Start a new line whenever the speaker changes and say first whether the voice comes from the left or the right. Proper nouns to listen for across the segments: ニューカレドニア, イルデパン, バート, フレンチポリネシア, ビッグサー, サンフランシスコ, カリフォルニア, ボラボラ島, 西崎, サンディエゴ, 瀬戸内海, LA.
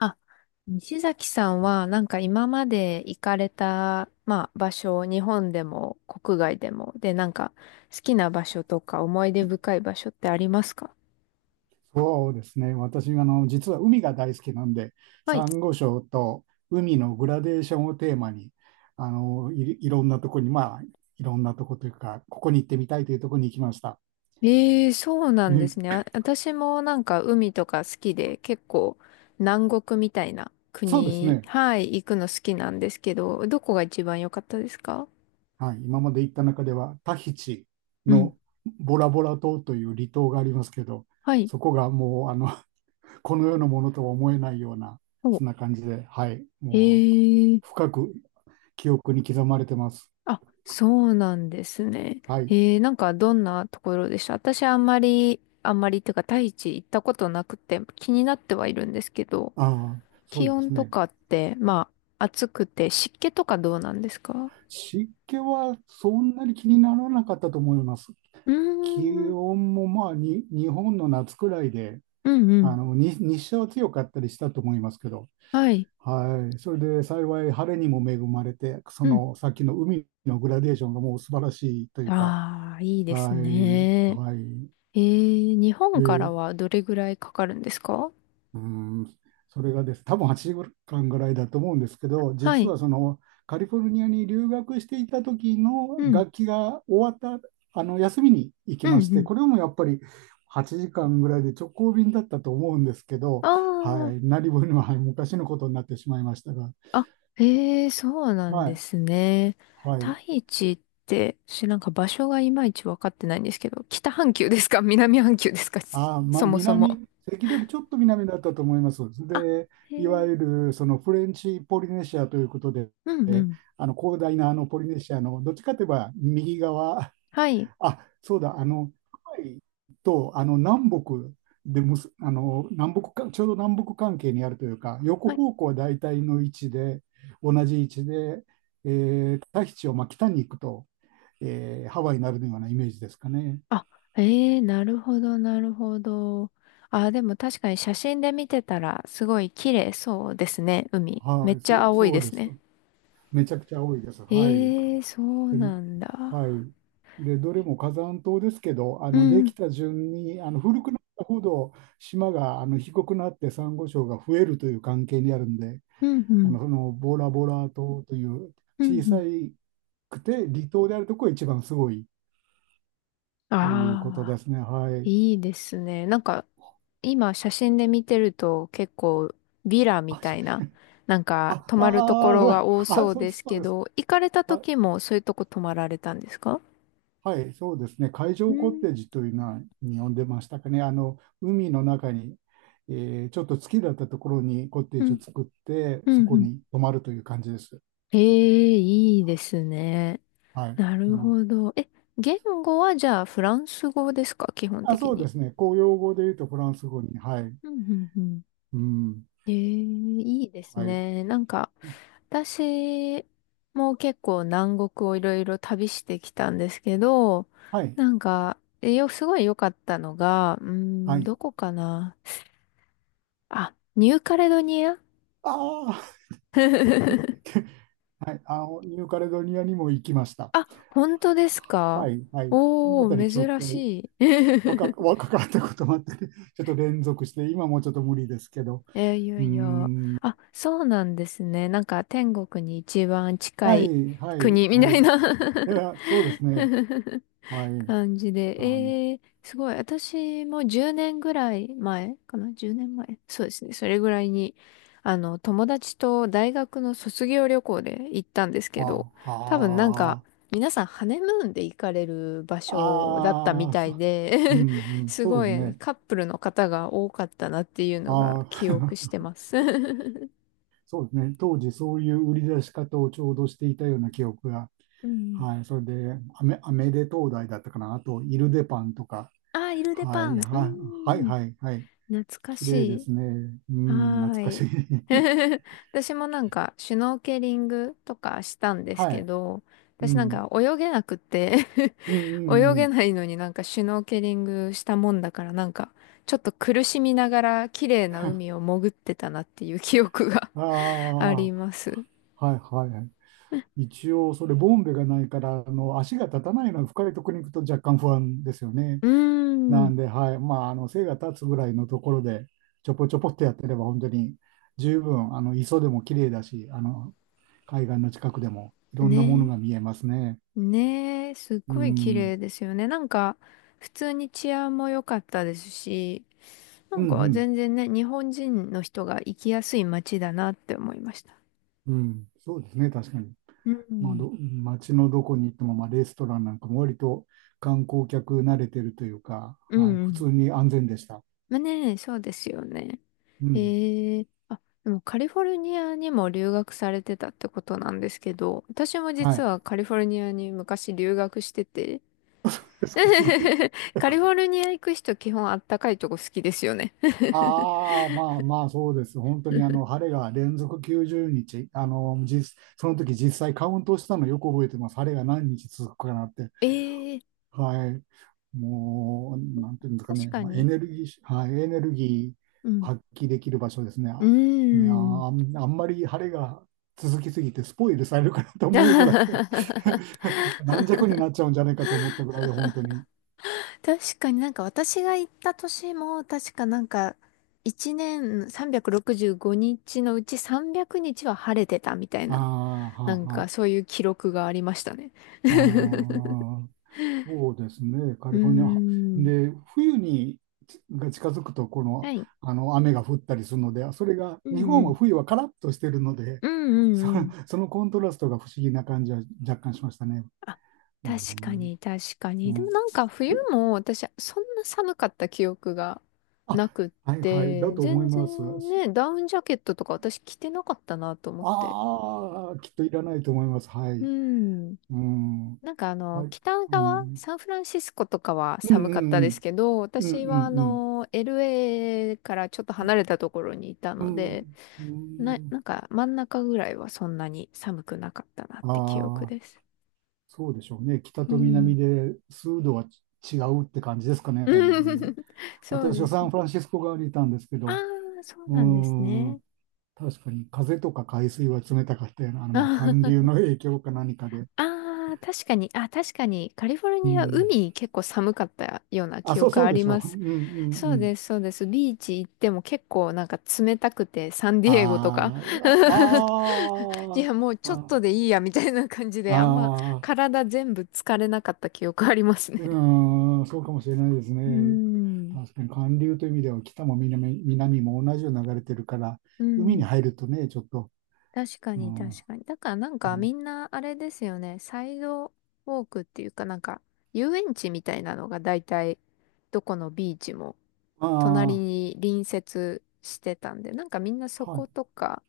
left: あ西崎さんは、なんか今まで行かれた、まあ場所、日本でも国外でも、で、なんか好きな場所とか思い出深い場所ってありますか？
right: そうですね。私、実は海が大好きなんで、
left: はい。
right: サンゴ礁と海のグラデーションをテーマに、いろんなとこに、まあ、いろんなとこというか、ここに行ってみたいというとこに行きました。
left: ええ、そうなんですね。
right: え
left: あ、私もなんか海とか好きで、結構南国みたいな
right: そうです
left: 国、
right: ね。
left: はい、行くの好きなんですけど、どこが一番良かったですか？
right: はい。今まで行った中では、タヒチ
left: うん。
right: のボラボラ島という離島がありますけど、
left: はい。
right: そこがもう、この世のものとは思えないような、
left: お、
right: そんな感じで、はい。もう、
left: ええ、
right: 深く記憶に刻まれてます。
left: あ、そうなんですね。
right: はい。
left: なんかどんなところでした？私あんまり、あんまりっていうか、大地行ったことなくて気になってはいるんですけど、
right: ああ、そ
left: 気
right: うで
left: 温
right: す
left: と
right: ね。
left: かって、まあ、暑くて湿気とかどうなんですか？
right: 湿気はそんなに気にならなかったと思います。
left: うー
right: 気
left: ん、
right: 温もまあに日本の夏くらいで、
left: うんう
right: あ
left: ん。
right: のに日射は強かったりしたと思いますけど、
left: はい。
right: はい、それで幸い晴れにも恵まれて、そ
left: うん。
right: のさっきの海のグラデーションがもう素晴らしいというか、
left: ああ、いいで
right: は
left: す
right: い、
left: ね。
right: はい。
left: 日本から
right: で、
left: はどれぐらいかかるんですか？
right: うーん、それがです、多分8時間ぐらいだと思うんですけど、
left: は
right: 実
left: い。
right: はそのカリフォルニアに留学していた時の
left: うん、
right: 学期が終わったあの休みに行き
left: うん、
right: まし
left: う
right: て、
left: ん。
right: これもやっぱり8時間ぐらいで直行便だったと思うんですけど、
left: あ
right: はい、
left: あ。
right: 何分にも、はい、昔のことになってしまいましたが、
left: あ、へえ、そうなん
right: は
left: で
right: い、
left: すね。
right: はい。
left: 大地って、私なんか場所がいまいちわかってないんですけど、北半球ですか？ 南半球ですか？
right: まあ、
left: そもそも。
right: 関取ちょっと南だったと思います。
left: あ、
right: で、
left: へ
right: いわ
left: え、
right: ゆるそのフレンチポリネシアということで、
left: うんうん。
right: 広大なあのポリネシアのどっちかといえば右側、
left: はい。
right: あ、そうだ、ハワイとあの南北でむす、あの南北か、ちょうど南北関係にあるというか、横
left: はい。
right: 方向は大体の位置で、同じ位置で、えタヒチをまあ北に行くと、ハワイになるようなイメージですかね。
left: あ、へえ、なるほど、なるほど。あ、でも確かに写真で見てたら、すごい綺麗そうですね、海。め
right: は
left: っ
right: い、
left: ちゃ青い
right: そ
left: で
right: うで
left: す
right: す。
left: ね。
right: めちゃくちゃ多いです。はい。
left: へえ、そう
right: で
left: なん
right: は
left: だ。
right: い。で、どれも火山島ですけど、
left: う
right: でき
left: ん、
right: た順に古くなったほど島が低くなってサンゴ礁が増えるという関係にあるんで、
left: うん、うん、
right: そのボラボラ島という
left: うん、
right: 小
left: う
right: さ
left: ん。
right: くて離島であるところが一番すごいということ
left: あ
right: で
left: あ。
right: すね。はい。
left: いいですね。なんか、今写真で見てると結構ビラみ
right: あ、
left: たいな、なんか泊
right: あ、
left: まるところが多
right: あ
left: そう
right: そう
left: で
right: です、
left: す
right: そう
left: け
right: です。
left: ど、行かれた
right: は
left: 時
right: い
left: もそういうとこ泊まられたんですか？
right: はい、そうですね。海
left: う
right: 上コ
left: ん、
right: テージというのはに呼んでましたかね。海の中に、ちょっと月だったところにコテー
left: う
right: ジを
left: ん、
right: 作って、
left: う
right: そ
left: ん、
right: こ
left: うん。
right: に泊まるという感じです。
left: ええ、いいですね。
right: はい。
left: なる
right: うん
left: ほど。え、言語はじゃあフランス語ですか、基本
right: あ、
left: 的
right: そうで
left: に？
right: すね。公用語で言うとフランス語に。はい。
left: うんうんうん、
right: うん。
left: ええ、いいです
right: はい。
left: ね。なんか、私も結構南国をいろいろ旅してきたんですけど、
right: はい。
left: なんか、すごい良かったのが、
right: はい。
left: どこかな。あ、ニューカレドニア
right: ああ、はい。ニューカレドニアにも行きました。
left: あ、本当です
right: は
left: か？
right: い。はい。そのあ
left: お
right: たり
left: ー、
right: ちょっ
left: 珍
right: と
left: しい。
right: 若、若かったこともあってね、ちょっと連続して、今もちょっと無理ですけど。
left: いや
right: う
left: いや。
right: ん。
left: あ、そうなんですね。なんか天国に一番近
right: は
left: い
right: い、はい、
left: 国み
right: は
left: た
right: い。
left: い
right: い
left: な
right: や、そうですね。は い。
left: 感じで、
right: あの、
left: すごい。私も10年ぐらい前かな？ 10 年前、そうですね。それぐらいに、友達と大学の卒業旅行で行ったんですけど、
right: あ、
left: 多分なんか、
right: あ
left: 皆さんハネムーンで行かれる場所だった
right: あ、
left: みた
right: そ
left: い
right: う、う
left: で
right: ん、う ん、
left: す
right: そうで
left: ご
right: す
left: い
right: ね。
left: カップルの方が多かったなっていうのが
right: あ
left: 記憶し
right: あ、
left: てます。
right: そうですね。当時、そういう売り出し方をちょうどしていたような記憶が。
left: うん。
right: はい。それで、アメレ東大だったかな。あと、イルデパンとか。
left: あー、イルデ
right: は
left: パ
right: い、
left: ン。う
right: はい、はい、
left: ん。
right: はい。はい
left: 懐か
right: 綺
left: し
right: 麗で
left: い。
right: すね。う
left: は
right: ん、懐か
left: ー
right: しい。
left: い。私もなんか、シュノーケリングとかしたんです
right: は
left: け
right: い。
left: ど、
right: う
left: 私なんか
right: ん、
left: 泳げなくて
right: うん、う
left: 泳
right: ん、う
left: げ
right: ん。
left: ないのになんかシュノーケリングしたもんだからなんか、ちょっと苦しみながら綺麗な海 を潜ってたなっていう記憶が
right: あ
left: あ
right: あ、
left: り
right: は
left: ます。
right: い、はい。一応、それ、ボンベがないから、足が立たないのは深いところに行くと若干不安ですよね。
left: うー
right: な
left: ん。
right: んで、はい。まあ、背が立つぐらいのところで、ちょぽちょぽってやってれば、本当に十分、磯でも綺麗だし、海岸の近くでもいろんなもの
left: ね。
right: が見えますね。
left: ねえ、すっ
right: うん、
left: ごい綺
right: うん、
left: 麗ですよね。なんか、普通に治安も良かったですし、な
right: う
left: んか
right: ん、
left: 全然ね、日本人の人が行きやすい街だなって思いました。
right: うん。そうですね、確かに。
left: う
right: まあ、
left: ん。
right: 街のどこに行っても、まあ、レストランなんかも割と観光客慣れてるというか、
left: う
right: は
left: ん
right: い。
left: う
right: 普通
left: ん。
right: に安全でした。
left: まあね、そうですよね。
right: うん。
left: ええ、あ、でもカリフォルニアにも留学されてたってことなんですけど、私も
right: は
left: 実
right: い。
left: はカリフォルニアに昔留学してて、
right: ですか、すごい。
left: カリフォルニア行く人基本あったかいとこ好きですよね。
right: ああ、まあまあ、そうです。本当にあの晴れが連続90日、あの実その時実際カウントしたのよく覚えてます。晴れが何日続くかなって。
left: ええ、
right: はい。もう、なんていうんですか
left: 確
right: ね、
left: か
right: まあ、エ
left: に。
right: ネルギー、はい、エネルギー
left: うん。
right: 発揮できる場所ですね。
left: うー
right: あ、ね、あ、あ
left: ん。
right: んあんまり晴れが続きすぎてスポイルされるかなと思うぐらい 軟弱になっちゃうんじゃないかと思ったぐらいで、本当に。
left: 確かに、なんか私が行った年も確かなんか1年365日のうち300日は晴れてたみたい
right: ああ、
left: な、
right: は
left: な
right: あ、
left: んか
right: は
left: そういう記録がありましたね。
right: あ
left: う
right: あ、そうですね。カ
left: ー
right: リフォルニア。
left: ん。
right: で、冬にちが近づくと、こ
left: は
right: の、
left: い。
right: あの雨が降ったりするので、それが、
left: う
right: 日
left: んう
right: 本は
left: ん。
right: 冬はカラッとしてるので、
left: うん う
right: そ、
left: んうん。
right: そのコントラストが不思議な感じは若干しましたね。
left: あ、
right: う
left: 確か
right: ん、
left: に、確か
right: う
left: に。でも
right: ん
left: なんか冬も私、そんな寒かった記憶が
right: あ、
left: なくっ
right: はいはい、だ
left: て、
right: と思い
left: 全
right: ます。
left: 然ね、ダウンジャケットとか私着てなかったなと思って。
right: ああ、きっといらないと思います。は
left: う
right: い。
left: ん。
right: うん、
left: なんかあの、
right: はい。
left: 北
right: う
left: 側、
right: ん、
left: サンフランシスコとかは
right: うん、
left: 寒かっ
right: う
left: たです
right: ん、
left: けど、
right: うん、
left: 私はあ
right: うん、
left: の、LA からちょっと離れたところにいた
right: う
left: の
right: ん、
left: で、
right: う
left: な、
right: ん、
left: なんか真ん中ぐらいはそんなに寒くなかったなっ
right: う
left: て記
right: ん、
left: 憶
right: あ
left: で
right: あ。
left: す。
right: そうでしょうね。北
left: う
right: と南
left: ん。
right: で数度は違うって感じですかね。うん、
left: そう
right: 私
left: で
right: はサ
left: すね。
right: ンフランシスコ側にいたんですけ
left: あ
right: ど、
left: あ、そう
right: うー
left: なんですね。
right: ん、確かに風とか海水は冷たかったような、まあ、寒流
left: あ
right: の影響か何かで。
left: ーあー、確かに、確かに、カリフォル
right: う
left: ニア、
right: ん。
left: 海結構寒かったような
right: あ、
left: 記
right: そう
left: 憶
right: そ
left: あ
right: うで
left: り
right: し
left: ま
right: ょう。う
left: す。
right: んうん
left: そ
right: う
left: う
right: ん。
left: です、そうです。ビーチ行っても結構なんか冷たくて、サンディエゴとか。
right: あー
left: い
right: あ
left: や、もう
right: ー、
left: ちょっと
right: あ
left: でいいや、みたいな感じで、あんま
right: あ、
left: 体全部疲れなかった記憶ありますね。
right: うーん、そうかもしれないです
left: うー
right: ね。
left: ん、
right: 確かに寒流という意味では北も南、南も同じように流れてるから、
left: う
right: 海に
left: ん。
right: 入るとね、ちょっと
left: 確か
right: う
left: に
right: ん、
left: 確かに。だからなんか
right: う
left: み
right: ん。
left: んなあれですよね。サイドウォークっていうかなんか遊園地みたいなのが大体どこのビーチも
right: あ
left: 隣
right: あ、
left: に隣接してたんで、なんかみんなそ
right: は
left: こ
right: い、
left: とか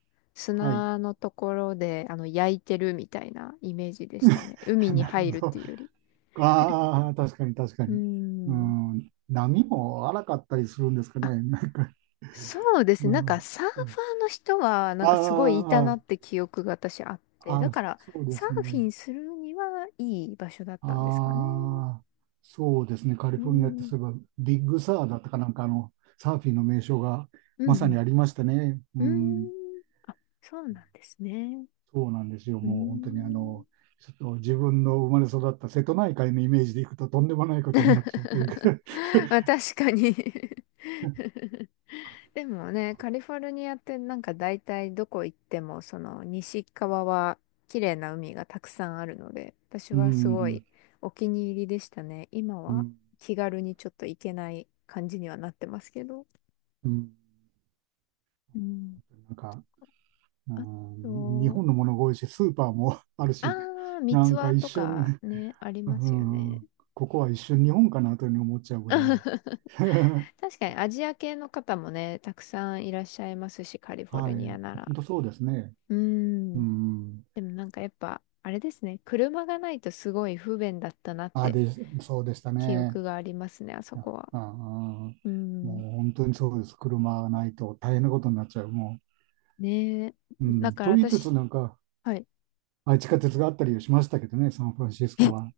right: はい。
left: 砂のところであの焼いてるみたいなイメージでしたね。海 に
right: なる
left: 入るっ
right: ほど。
left: ていうより。
right: ああ、確かに確か
left: うー
right: に。う
left: ん。
right: ん、波も荒かったりするんですか
left: あ、
right: ね。なんか、
left: そうです
right: う
left: ね。なんか
right: ん、
left: サーフ
right: う
left: ァ
right: ん。
left: ーの人はなんかすごいいた
right: あ
left: な
right: あ、
left: って記憶が私あって、
right: あ
left: だ
right: あ、
left: から
right: そうで
left: サー
right: す
left: フ
right: ね。
left: ィンするにはいい場所だったんですかね。
right: ああ、そうですね。カリ
left: う
right: フォルニアって
left: ん。
right: そういえば、ビッグサーだったかなんかサーフィンの名称が
left: う
right: まさに
left: ん。
right: ありましたね。
left: う
right: うん。
left: ん。あ、そうなんですね。
right: そうなんですよ。
left: う
right: もう本当に
left: ん。
right: ちょっと自分の生まれ育った瀬戸内海のイメージでいくととんでもないことになっちゃうというか
left: まあ確かに。 でもね、カリフォルニアってなんか大体どこ行ってもその西側は綺麗な海がたくさんあるので、私
right: う
left: はすごい
right: ん、
left: お気に入りでしたね。今
right: う
left: は
right: ん、
left: 気軽にちょっと行けない感じにはなってますけど。
right: うん、
left: うん。
right: なんか、う
left: あ
right: ん、日
left: と、
right: 本のものが多いし、スーパーも ある
left: あ
right: し、
left: 三
right: な
left: ツ
right: んか
left: 輪
right: 一
left: と
right: 瞬、
left: かね、あり
right: う
left: ますよね。
right: ん、ここは一瞬日本かなというふうに思っちゃうぐらいで。
left: 確かにアジア系の方もね、たくさんいらっしゃいますし、カリフォ
right: は
left: ルニア
right: い、
left: な
right: 本
left: ら。
right: 当そうですね。
left: うー
right: う
left: ん。
right: ん、
left: でもなんかやっぱ、あれですね、車がないとすごい不便だったなっ
right: あ、
left: て
right: で、そうでした
left: 記
right: ね。
left: 憶がありますね、あそ
right: あ、
left: こは。
right: あ、も
left: う
right: う
left: ん。
right: 本当にそうです。車がないと大変なことになっちゃう。もう
left: ねえ。
right: う
left: だ
right: ん、
left: から
right: と言いつつ、
left: 私、
right: なんか、
left: はい。
right: あ、地下鉄があったりしましたけどね、サンフランシス
left: え、
right: コは。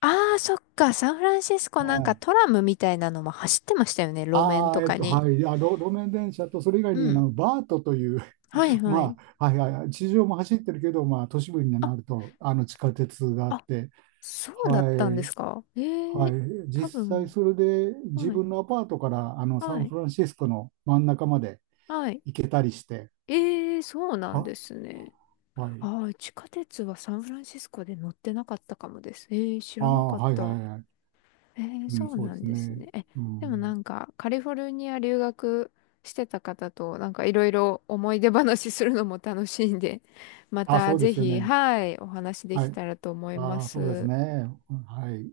left: ああ、そっか、サンフランシスコ
right: は
left: なんか
right: い、
left: トラムみたいなのも走ってましたよね、路面とかに。
right: はい、あ、路面電車と、それ以外
left: う
right: に
left: ん。
right: バートという、
left: はいはい。
right: まあ、はいはいはい、地上も走ってるけど、まあ、都市部に
left: あ、
right: なると、地下鉄があっ
left: あ、
right: て、
left: そうだっ
right: は
left: たんで
right: い、
left: すか？え
right: は
left: え、
right: い、
left: 多
right: 実際
left: 分。
right: それで自
left: はい、
right: 分のアパートから、サ
left: は
right: ン
left: い、
right: フランシスコの真ん中まで
left: はい。
right: 行けたりして、
left: ええ、そうなん
right: は、
left: ですね。
right: はい、
left: ああ、地下鉄はサンフランシスコで乗ってなかったかもです。ええ、知
right: あー、
left: らなかっ
right: はいはい
left: た。
right: はい、うん、
left: そう
right: そう
left: な
right: で
left: ん
right: す
left: です
right: ね、
left: ね。え、
right: う
left: でも
right: ん、
left: なんか、カリフォルニア留学してた方と、なんかいろいろ思い出話するのも楽しいんで、ま
right: あ、
left: た
right: そうで
left: ぜ
right: すよ
left: ひ、
right: ね、
left: はい、お話で
right: は
left: き
right: い、
left: たらと思いま
right: ああ、そうです
left: す。
right: ね。はい。